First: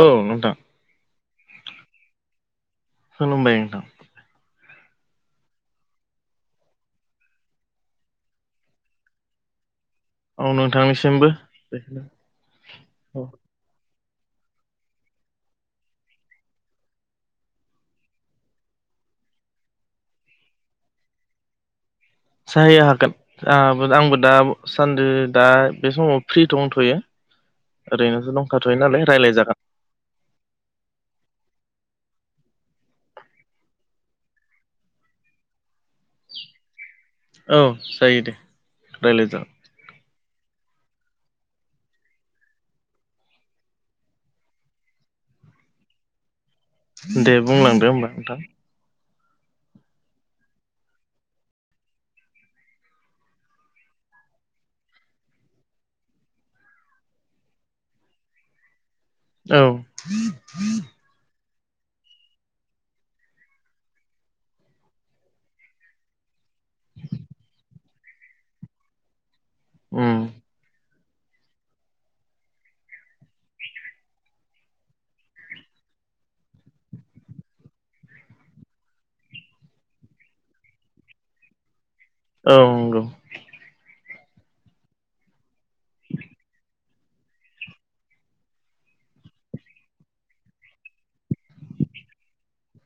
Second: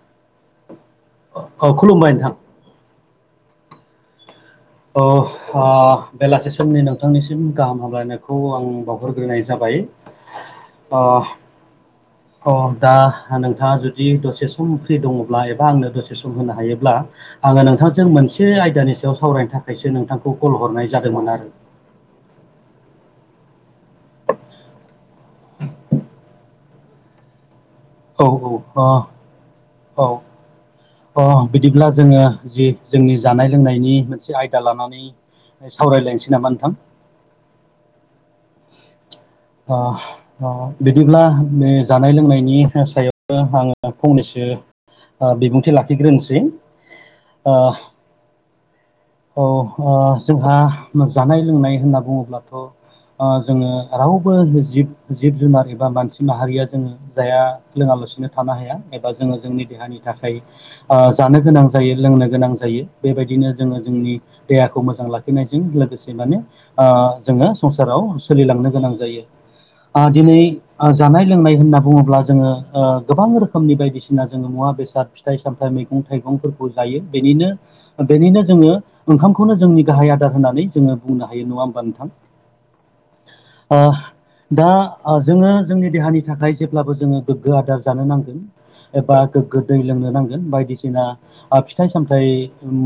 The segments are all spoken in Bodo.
ओं नों औ खुलुमबाय नोंथां खुलुमबाय नोंथां अ आ बेलासे समनि नोंथांनिसिम गाहाम हामलायनायखौ आं बावहरग्रोनाय जाबाय औ अ नोंथांनिसिमबो अ दा औ नोंथाङा जुदि दसे सम फ्रि दङब्ला एबा आंनो दसे सम होनो हायोब्ला आङो नोंथांजों मोनसे आयदानि याव सावरायनो थाखायसो नोंथांखौ कल हरनाय जादोंमोन आरो साहाय हागोन आ आंबो दा सान्दै दा बे समाव फ्रि थ' दथ'यो। औ औ रायलायजागोन अ औ अ बिदिब्ला जों जोङो जि जोंनि जानाय लोंनायनि मोनसे आयदा लानानै सावरायलायनोसै नामा नोंथां? औ जायो दे रायलाय जागोन ओ अ बिदिब्ला बे जानाय लोंनायनि सायाव आङो फंनैसो बिबुंथि लाखिग्रोनोसै दे ओ बुंलांदो होमबा नोंथां। औ जोंहा जानाय लोंनाय होनना बुङोब्लाथ' ओ जोङो रावबो जिब जिब जुनार एबा मानसि माहारिया जोङो जाया लोङालासिनो थानो हाया एबा जोङो जोंनि औ देहानि थाखाय ओ जानो गोनां जायो लोंनो गोनां जायो बेबायदिनो जोङो जोंनि देहाखौ मोजां लाखिनायजों लोगोसे माने ओ जोङो संसाराव सोलिलांनो गोनां जायो। ओ उम दिनै जानाय लोंनाय होनना बुङोब्ला जोङो गोबां रोखोमनि बायदिसिना जोङो मुवा बेसाद फिथाइ सामथाइ मैगं थाइगंफोरखौ जायो बेनिनो बेनिनो जोङो ओंखामखौनो जोंनि गाहाय आदार होननानै जोङो बुंनो हायो नङा होमबा नोंथां। औ नंगौ। दा जोङो जोंनि देहानि थाखाय जेब्लाबो जोङो गोग्गो आदार जानो नांगोन एबा गोगो दै लोंनो नांगोन बायदिसिना फिथाइ सामथाइ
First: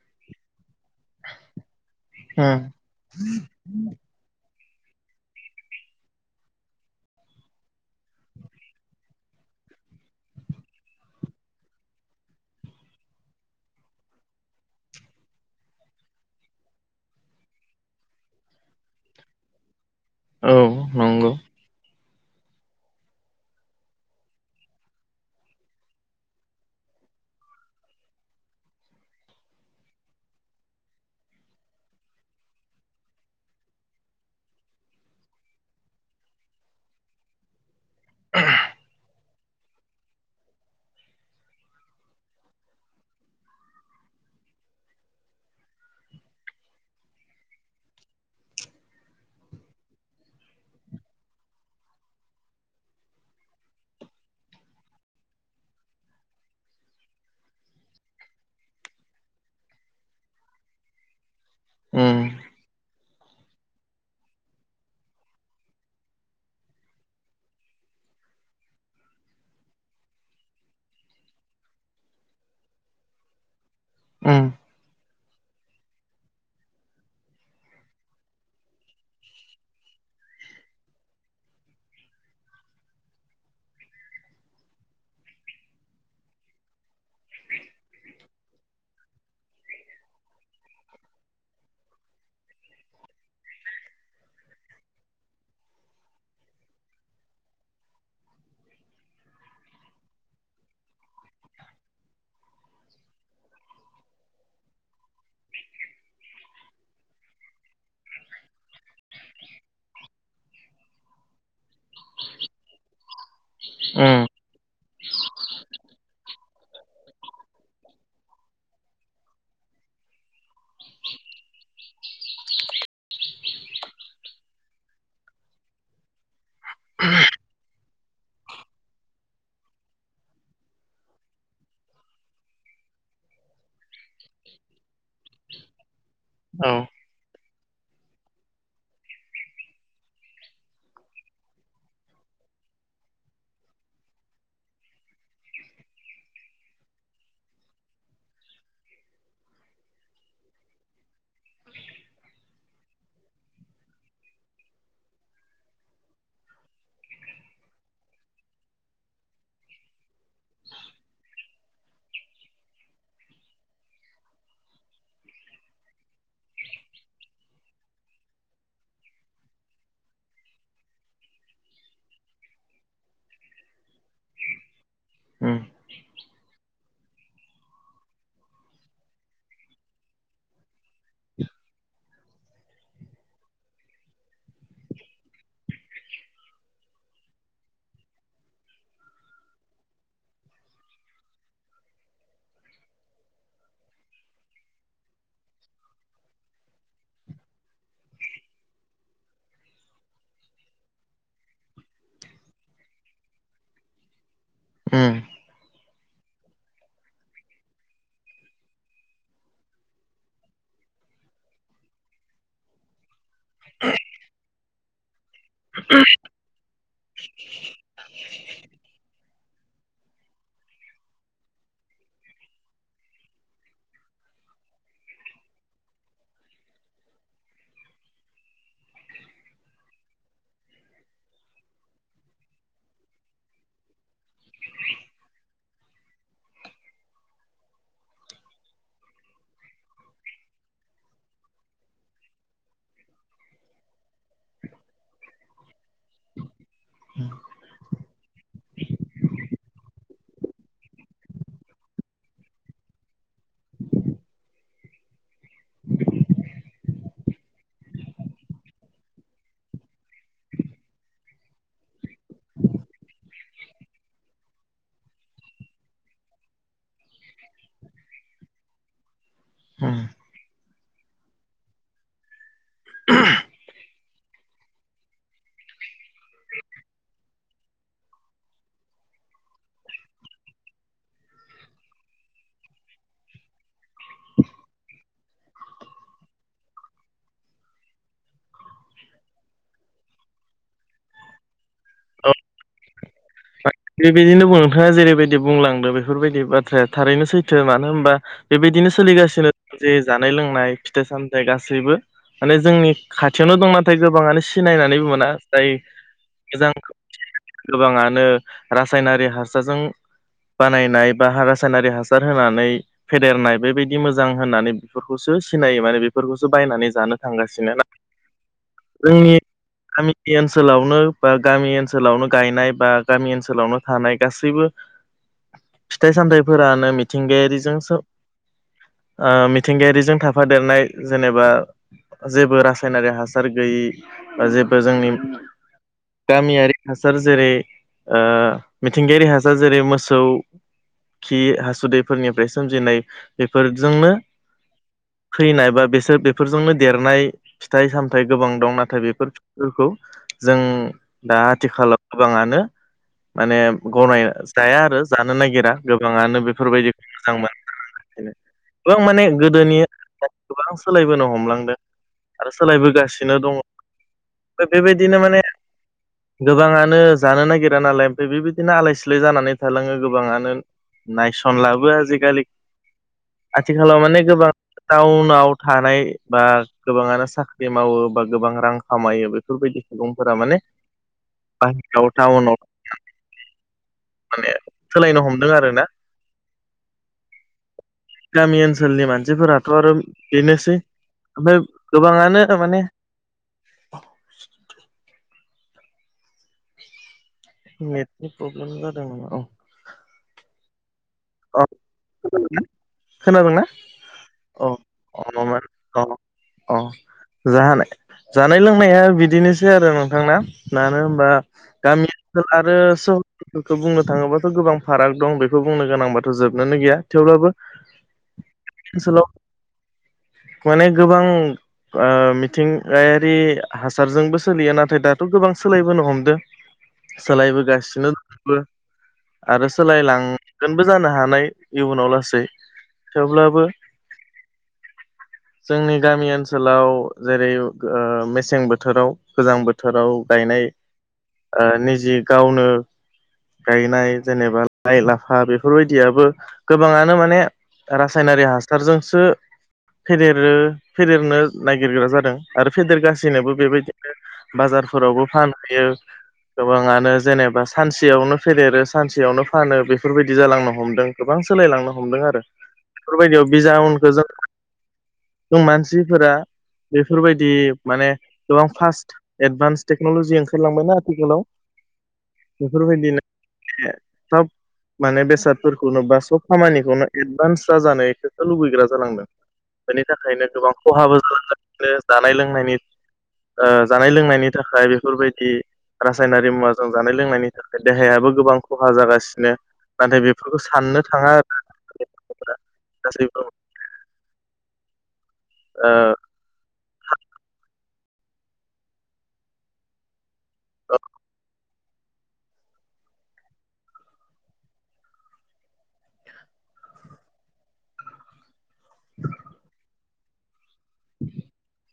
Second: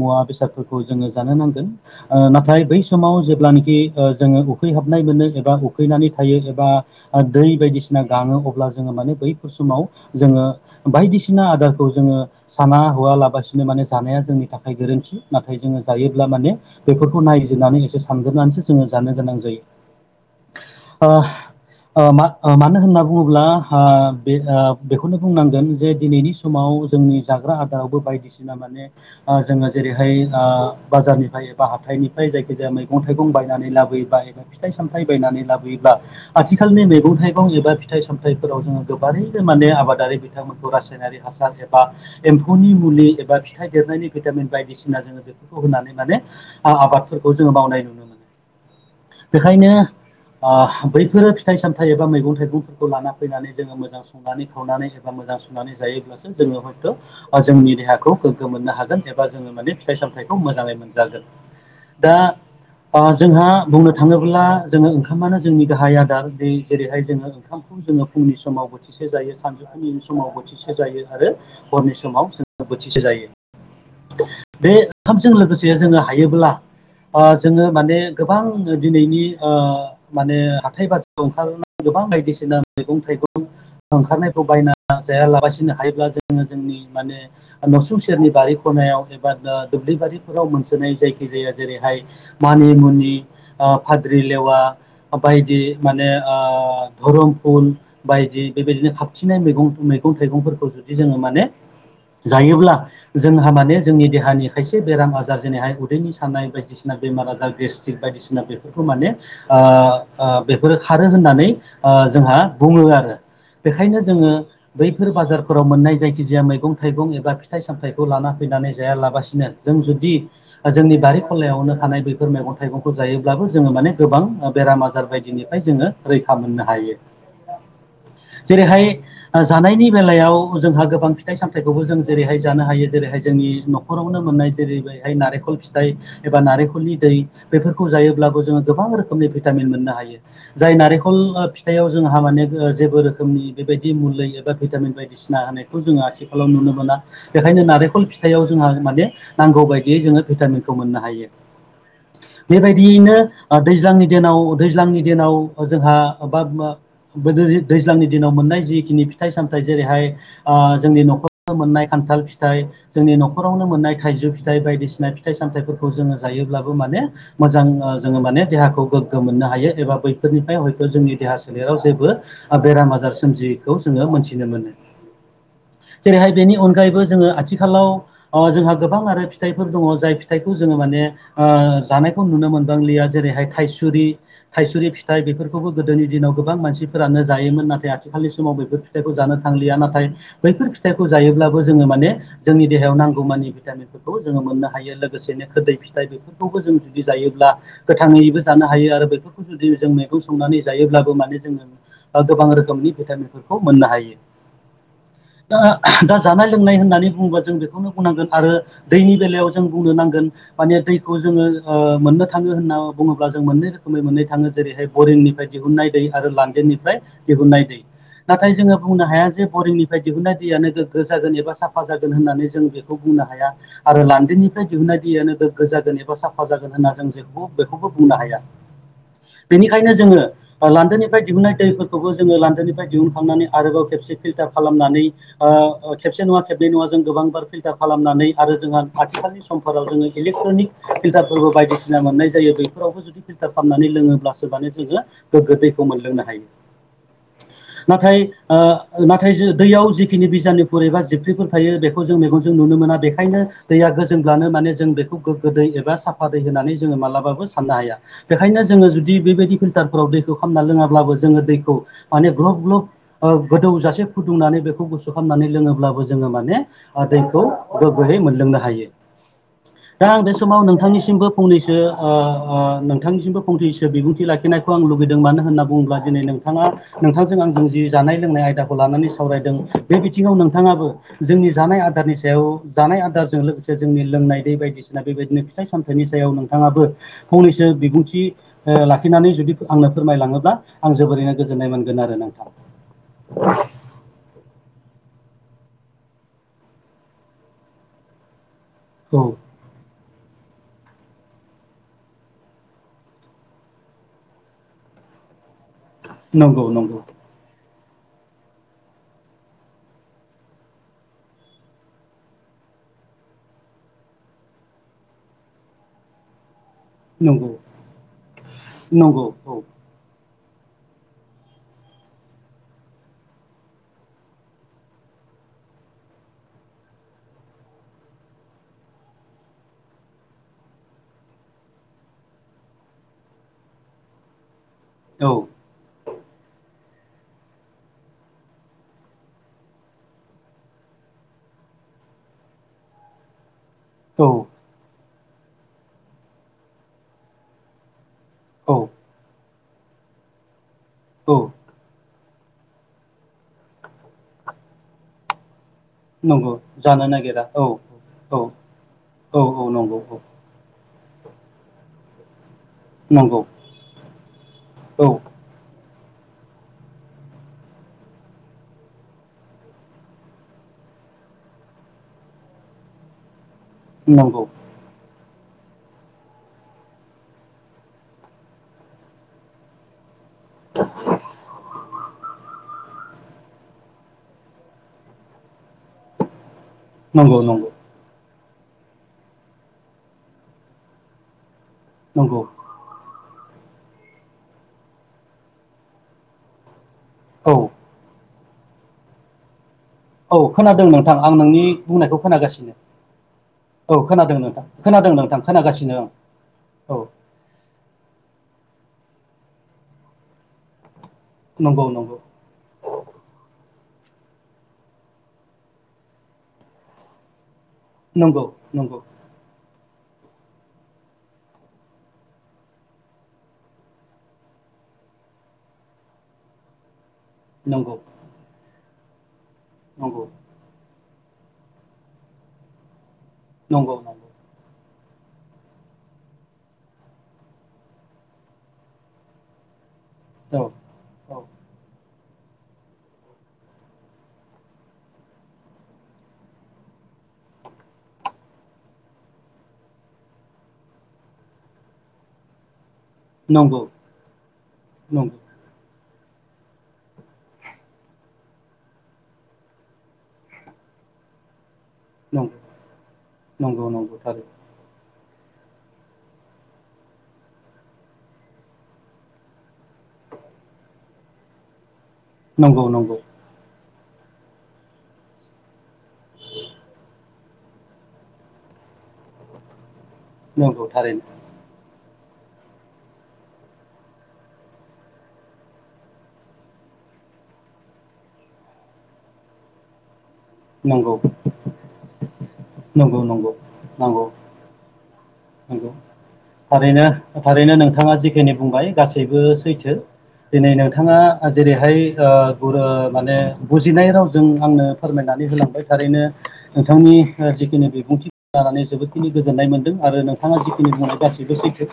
मुवा बेसादफोर खौ जोङो जानो नांगोन ओ उम नाथाय बै समाव जेब्लानोाखि ओ जोङो उखैहाबनाय मोनो एबा उखैनानै थायो एबा दै बायदिसिना गाङो अब्ला जोङो माने बै समाव जोङो बायदिसिना आदारखौ जोङो साना हवा लाबसिनो माने जानाया जों नि थाखाय गोरोन्थि नाथाय जोङो जायोब्ला माने बेफोरखौ नायजोबनानै एसे सानग्रोबनानैसो जोङो जानो गोनां जायो। औ ओ नंगौ। ओ मा ओ मानो होनना बुङोब्ला ओ ओ बे बेखौनो बुंनांगोन जे दिनैनि समाव जोंनि जाग्रा आदारावबो बायदिसिना माने ओ जोङो जेरैहाय ओ बाजारनिफ्राय एबा हाथाइनिफ्राय जायखिजाया मैगं थाइगं बायनानै लाबोबाय फिथाइ सामथाय बायनानै लाबोयोब्ला आथिखालनि मैगं थाइगं एबा फिथाइ सामथाइफोराव जोङो [unintelligible] माने आबादारि बिथांमोनखौ रासायनारि हासार एबा एम्फौनि मुलि एबा फिथाइ देरनायनि सि भिटामिन बायदिसिना जोङो बेफोरखौ होनानै माने आबादफोरखौ जोङो मावनाय बेखायनो ओ बैफोरो फिथाइ सामथाइ एबा मैगं थाइगंफोरखौ लाना फैनानै जोङो मोजां संनानै खावनानै एबा मोजां सुनानै जायोब्लासो जोङो हयथ' जोंनि देहाखौ गोग्गो मोन नो हागोन एबा जोङो माने फिथाइ सामथाइखौ मोजांयै मोनजागोन दा उम ओ जोंहा बुंनो थाङोब्ला जोङो ओंखामानो जोंनि गाहाय आदार दै जेरैहाय जोङो ओंखामखौ जोङो फुंनि समाव बोथिसे जायो सानजौफुनि समाव बोथिसे जायो आरो हरनि समाव जोङो बोथिसे जायो। उम बे ओंखामजों लोगोसे जोङो हायोब्ला ओ जोङो माने गोबां दिनैनि ओ माने हाथाय बाजाराव ओंखारनांगौ गोबां बायदिसिना मैगं थाइगं ओंखारनायखौ बायना जायालागासिनो हायोब्ला जोङो जोंनि माने नसुं सेरनि बारिख नायाव एबा दुब्लिबारिफोराव मोनसोनाय जायखि जाया जेरैहाय मानि मुनि फाद्रि लेवा बायदि माने धरम फुल बायदि बेबायदिनो खाबथिनाय मैगं मैगं थाइगंफोरखौ जुदि जोङो माने जायोब्ला जोंहा माने जोंनि देहानि खायसे बेराम आजार जेनैहाय उदैनि साननाय बायदिसिना बेमार आजार गेस्ट्रिक बायदिसिना बेफोरखौ माने ओ ओ बेफोरो खारो होननानै ओ जोंहा बुङो आरो बेखायनो उम जोङो बैफोर बाजारफोराव मोननाय जायखिजाया मैगं थाइगं एबा फिथाइ सामथायाइखौ लाना फैनानै जायालाबसिनो जों नों जुदि जोंनि बारि खनायावनो थानाय बेफोर मैगं थाइगंखौ जायोब्लाबो जोङो माने गोबां बेराम आजार बायदिनिफ्राय जोङो रैखा मोननो हायो। जेरैहाय ओ जानायनि बेलायाव जोंहा गोबां फिथाइ सामथाइखौबो जों जेरैहाय जानो हायो जेरै रैहाय जोंनि न'खरावनो मोननाय जेरै बेहाय नारेंखल फिथाइ एबा औ नारेंखलनि दै बेफोरखौ जायोब्लाबो जोङो गोबां रोखोमनि भिटामिन मोननो हायो जाय नारेंखल थायाव जोंहा माने जेबो रोखोमनि बेबायदि मुलि एबा भिटामिन बायदिसिना होनायखौ जोङो आथिखालाव नुनो मोन मोना बेखायनो नारेंखल फिथाइयाव जोंहा माने नांगौ बायदियै जोङो भिटामिनखौ मोननो हायो। बेबायदियैनो दैज्लांनि दिनाव दैज्लांनि दिनाव जोंहा बाबिमा बोदोरि दैज्लांनि दिनाव मोननाय जिखिनि फिथाइ सामथायाइ जेरैहाय आ जोंनि नखर मोननाय खान्थाल फिथाइ जोंनि नखरावनो मोननाय थाइजौ फिथाइ बायदिसिना फिथाइ सामथाइफोरखौ जोङो जायो योब्लाबो माने मोजां जोङो माने देहाखौ गोग्गो मोननो हायो एबा बैफोरनिफ्राय हयथ जोंनि देहा सोलेराव जेबो बेराम आजार सोमजियैखौ जोङो मोनथिनो मोनो उम जेरैहाय बेनि अनगायैबो जोङो आथिखालाव जोंहा गोबां आरो फिथाइफोर दङ जाय फिथाइखौ जोङो माने आ जानाय खौ नुनो मोनबांलिया जेरैहाय थायसुरि थायसुरि फिथाय बेफोरखौबो गोदोनि दिनाव गोबां मानसिफोरानो जायोमोन नाथाय आथिखालनि समाव बैफोर फिथाइखौ जानो थांलिया नाथाय बैफोर फिथाइखौ जायोब्लाबो जोङो माने जोंनि देहायाव नांगौमानि भिटामिनफोरखौ जोङो मोननो हायो लोगोसेनो खोरदै फिथाइ बेफोरखौबो जों जुदि जायोब्ला गोथाङैबो जानो हायो आरो बेफोरखौ जुदि जों मैगं संनानै जायोब्लाबो माने जोङो गोबां रोखोमनि भिटामिनफोरखौ मोननो हायो। उम दा दा जानाय लोंनाय होननानै बुङोबा जों बेखौनो बुंनांगोन आरो दैनि बेलायाव जों बुंनो नांगोन माने दैखौ जोङो ओ मोननो थाङो होनना बुङो ब्ला जों मोननै रोखोमै मोननो थाङो जेरैहाय बरिंनिफ्राय दिहुननाय दै आरो लान्देननिफ्राय दिहुननाय दै नाथाय जोङो बुंनो हाया जे बरिंनिफ्राय दिहुननाय दैयानो गोग्गो जागोन एबा साफा जागोन होननानै जों बेखौ बुंनो हाया आरो लान्देननि फ्राय दिहुननाय दैयानो गोग्गो जागोन एबा साफा जागोन होन्ना जों जे बेखौबो बुंनो हाया बेनिखायनो जोङो लान्दोनिफ्राय दिहुननाय दैफोरखौबो जोङो लान्दोनिफ्राय दिहुनखांनानै आरोबाव खेबसे फिल्टार खालामनानै आ खेबसे नङा खेबनै नङा जों गोबांबार फिल्टार खालामनानै आरो जोंहा आथिखालनि समफोराव जोङो इलेक ट्रनिक फिल्टारफोरबो बायदिसिना मोननाय जायो बेफोरावबो जुदि फिल्टार खालामनानै लोङोब्लासो माने जोङो गोग्गो दैखौ मोनलोंनो हायो। नाथाय ओ नाथाय जे दैयाव जिखिनि बिजानुफोर एबा जिबख्रिफोर थायो बेखौ जों मेगनजों नुनो मोना बेखायनो दैया गोजोंब्लानो माने जों बेखौ गोग्गो दै एबा साफा दैै होनानै जोङो मालाबाबो साननो हाया बेखायनो जोङो जुदि बेबायदि फिल्टारफोराव दै खालामना लोङाब्लाबो जोङो दैखौ माने ग्लब ग्लब गोदौ जासे फुदुंनानै बेखौ गुसु खालाम नानै लोङोब्लाबो जोङो माने दैखौ गोग्गोयै मोनलोंनो हायो। उम दा आं बे समाव नोंथांनिसिमबो फंनैसो ओ ओ नोंथांनिसिमबो फंनैसो बिबुंथि लाखिनायखौ आं लु गैदों मानो होनना बुङोब्ला दिनै नोंथाङा नोंथांजों आंजों जि जानाय लोंनाय आयदाखौ लानानै सावरायदों बे बिथिङाव नोंथाङाबो जोंनि जानाय आदारनि सायाव जानाय आदारजों लोगोसे जोंनि लोंनाय दै बायदिसिना बेबायदिनो फिथाइ सामथाइनि सायाव नोंथाङाबो फंनैसो बिबुंथि लाखिनानै जुदि आंनो फोरमायलाङोब्ला आं जोबोरैनो गोजोननाय मोनगोन आरो नोंथां। बेबायदिनो नोंथाङा जेरैबायदि बुंलांदो बेफोरबायदि बाथ्राया थारैनो सैथो मानो होनबा बेबायदिनो औ सोलिगासिनो दं जे जानाय लोंनाय फिथाइ सामथाइ गासैबो माने जोंनि खाथियावनो दं नाथाय गोबाङानो सिनायनानैबो मोना जाय नंगौ मोजां नंगौ गोबाङानो रासायनारि हासारजों बानायनाय बा रासायनारि हासार होनानै फेदेरनाय बेबायदि मोजां होनानै बेफोरखौसो सिनायो माने बेफोरखौसो बायनानै जानो नंगौ थांगासिनो नंगौ जोंनि ओनसोलावनो बा गामि ओनसोलावनो गायनाय बा गामि ओनसोलावनो थानाय गासैबो फिथाइ सामथाइफोरानो मिथिंगायारिजों सो आ मिथिंगायारिजों थाफादेरनाय जेनेबा जेबो रासायनारि हासार गैयि जे बो जोंनि औ गामियारि हासार जेरै ओ मिथिंगायारि हासार जेरै मोसौ खि हासुदैफोरनिफ्राय सोमजिनाय बे फोरजोंनो औ फैनाय बा बेसोर बेफोरजोंनो देरनाय फिथाइ-साम थाय गोबां दं औ नाथाय बेफोरफोरखौ जों दा औ आथिखालाव गोबाङानो माने गनाय जाया आरो जानो नागिरा। गोबाङानो नंगौ बेफोरबायदिखौ जानो मोजां नागिरा औ मोना औ गोबां माने औ गोदोनि नंगौ औ गोबां सोलायबोनो हमलांदों आरो सोलायबोगासिनो नंगौ दङ ओमफ्राय औ बेबायदिनो माने गोबाङानो जानो नागिरा नालाय ओमफफ्राय बेबायदिनो आलाय सिलाय जानानै थालाङो गोबाङानो नायसनलाबो आजिखालि [inaudible] आथिखालाव माने नंगौ गोबां टाउन नाव थानाय बा गोबाङानो साख्रि मावो बा गोबां रां खामायो बेफोरबायदि सुबुं फोरा माने बासुगाव थउनाव माने सोलायनो हमदों आरोना नंगौ नंगौ गामि ओनसोलनि मानसिफोराथ' आरो बेनोसै ओमफ्राय नंगौ गोबाङानो माने औ नेटनि प्रब्लेम जादोंमोन औ औ खोनादों नोंथां आं नोंनि अ बुंनायखौ खोनागासिनो। खोनादोंना औ खोनादों नोंथां अ खोनादों अ नोंथां माने खोनागासिनो अ अ औ जानाय जानाय लोंनाया बिदिनोसै आरो नोंथांना मानो होनबा नंगौ गामि नंगौ ओनसोल आरो खौ बुंनो थाङोबाथ' गोबां फाराग दं बेखौ बुंनो गोनांबाथ' जोबनोनो गैया थेवब्लाबो नंगौ नंगौ। ओनसोलाव माने गोबां ओ मिथिंगायारि हासारजोंबो सोलिया नाथाय दाथ' गोबां सोलायबोनो हमदों नंगौ सोलायबोगासिनो दंजोबो आरो नंगौ सोलायलांगोनबो जानो हानाय इयुनाव लासै थेवब्लाबो नंगौ नंगौ [inaudible] जोंनि गामि ओनसोलाव जेरै मेसें बोथोराव गोजां बो थोराव औ गायनाय ओ निजि गावनो गायनाय जेनेबा लाइ-लाफा बे फोरबायदियाबो गोबाङानो माने रासायनारि हासारजोंसो फेदेरो फेदेरनो नागिरग्रा जादों आरो फेदेरगासि नोबो नंगौ बेबायदिनो बाजारफोरावबो नंगौ फानहैयो गोबाङानो जेनेबा सानसेयावनो फेदेरो सानसेयावनो फानो बेफोरबाय दि जालांनो हमदों गोबां सोलायलांनो हमदों आरो बेफोरबायदियाव नंगौ बिजाउनखौ जों जों मानसिफोरा बेफोरबायदि माने गोबां फास्ट एडभान्स टेक्न'लजि ओंखारलांबायना आथिखालाव नंगौ बेफोरबायदिनो नंगौ सब माने बेसादफोरखौनो बा सब खामानिखौनो एदबानस जानायखौसो लुबैग्रा जालांदों बेनि थाखायनो गोबां नंगौ खहाबो थारैनो जालांगासिनो जानाय लोंनायनि ओ जानाय लोंनायनि थाखाय बेफोरबायदि रासायनारि मुवाजों जानाय लोंनायनि थाखाय देहायाबो गोबां खहा जागासिनो नाथाय बेफोरखौ साननो नंगौ थाङा आरो नंगौ गासैबो नंगौ नगौ। नंगौ थारैनो थारैनो नोंथाङा जिखिनि बुंबाय गासैबो सैथो दिनै नोंथाङा जेरैहाय माने बुजिनाय रावजों आंनो फोरमायनानै होलांबाय थारैनो नोंथांनि जिखिनि बिबुंथि जानानै जोबोदखिनि गोजोननाय मोनदों आरो नोंथाङा जिखिनि बुंनाय गासैबो सैथो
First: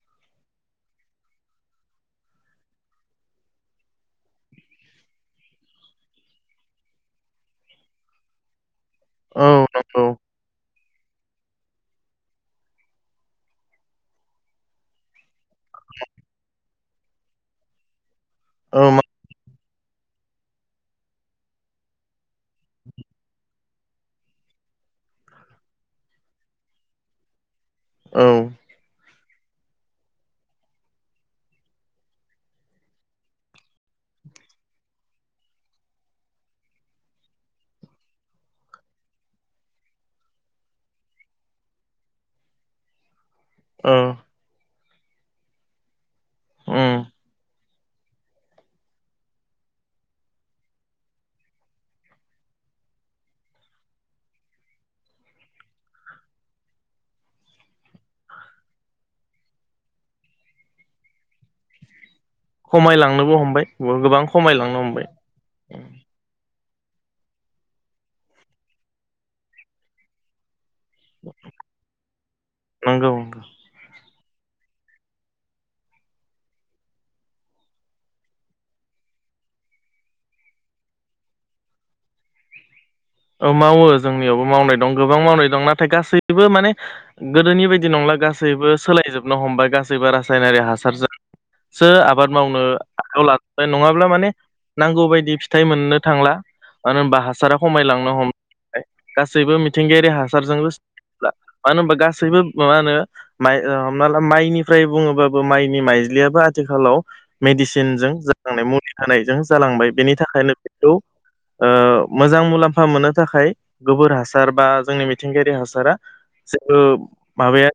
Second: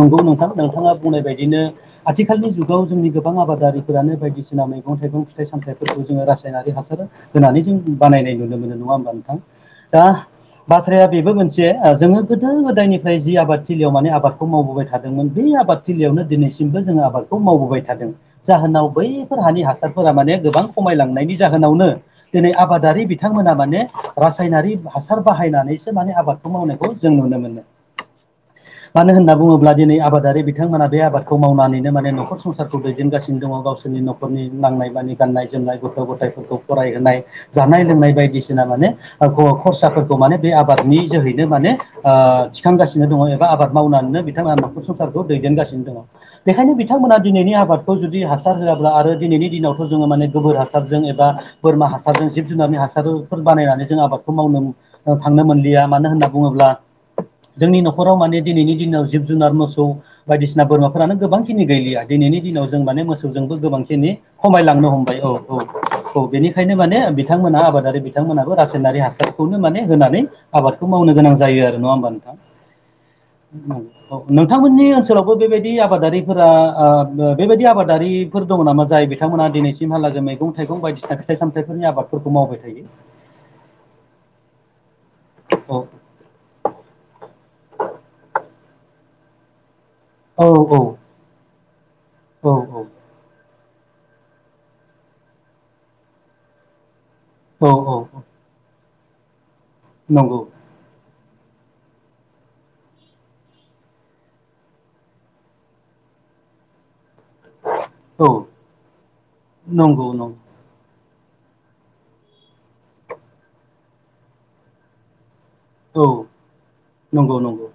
नंगौ नोंथां नोंथाङा बुंनाय बायदिनो आथिखालनि जुगाव जोंनि गोबां आबादारिफोरानो बायदिसिना मैगं थाइगं फिथाइ सामथायफोरखौ जोङो रासायनारि हासार होनानै जों बानायनाय नुनो मोन नंङा होनबा नोंथां ओ औ दा नंगौ बाथ्राया बेबो मोनसे जोङो गोदो गोदायनि जाय जि आबादथिलियाव माने आबादखौ मावबोबाय थादोंमोन बे आबादथिलियावनो दिनैसिमबो जों आबादखौ मावबोबाय थादों जाहोनाव औ बैफोर हानि हासार फोर माने गोबां खमायलांनायनि जाहोनावनो दिनै आबादारि बिथांमोना माने रासायनारि हासार बाहायनानैसो माने आबादखौ मावनायखौ जों नुनो मोनो औ मानो होनना बुङोब्ला दिनै आबादारि बिथांमोना बे आबादखौ मावनानैनो माने नखर संसार दैदेनगासिनो दङ गावसोरनि नखरनि नांनाय मानि गाननाय जोमनाय गथ गथायफोरखौ फरायहोनाय जानाय लोंनाय बायदिसिना माने खरसाफोरखौ माने बे आबादनि जोहैनो माने ओ थिखांगासिनो दंङ एबा आबाद औ मावनानैनो बिथांमोना नखर संसारखौ दैदेनगासिनो दङ बेखायनो उम बिथांमोना दिनैनि आबाद खौ जुदि हासार होआब्ला आरो दिनैनि दिनावथ जोङो माने गोबोर हासारजों एबा बोरमा हासारजों जिब जुनारनि हासार हासारफोर बानायनानै जों आबादखौ मावनो थांनो मोनलिया मानो होनना बुङोब्ला जोंनि नखराव माने दिनैनि दिनाव जिब जुनार मोसौ बायदिसिना बोरमाफोरानो गोबांखिनि गैलिया दिनैनि दिनाव जों माने खमायलांनोबो मोसौजोंबो हमबाय गोबांखिनि गोबां खमायलांनो हमबाय औ औ औ बेनि बे ओंखायनो माने बिथांमोना आबादारि बिथांमोनाबो रासायनारि हासारखौनो माने होनानै आबादखौ मावनो गोनां जायो आरो नङा होमबा नोंथां नंगौ नोंथांमोननि ओनसोलावबो बेबायदि आबादारिफोरा ओ बेबायदि आबादारिफोर दङ नामा जाय जाय बिथांमोना दिनैसिमहालाग मैगं थाइगं बायदिसिना फिथाइ सामथायफोरनि आबादफोरखौ मावबाय थायो औ मावो जोंनियावबो मावनाय दं गोबां मावनाय दं औ नाथाय गासैबो माने गोदोनि बायदि नंला गासैबो सोलायजोबनो हमबाय गासै सोरबा औ रासायनारि हासारजोंसो आबाद औ मावनो आखायाव ला नङाब्ला माने नांगौ बायदि फिथाइ मोननो थांला मानो होनबा हासारा औ खमायलां औ बाय गासैबो मिथिंगायारि नंगौ हासारजोंसो मानो होनबा गासैबो मा होनो माइ हमना ला माइनिफ्राय बुङोबाबो माइनि माइ लियाबबो आथिखालाव मेडिसिन जों औ जालांनाय मुलि हानायजों जालांबाय नंगौ बेनि नंगौ थाखायनो बेखौ ओ मोजां मुलाम्फा मोननो थाखाय गोबोर हासार बा जोंनि मिथिं मिथिंगायारि हासारा औ जेबो नंगौ नंगौ माबाया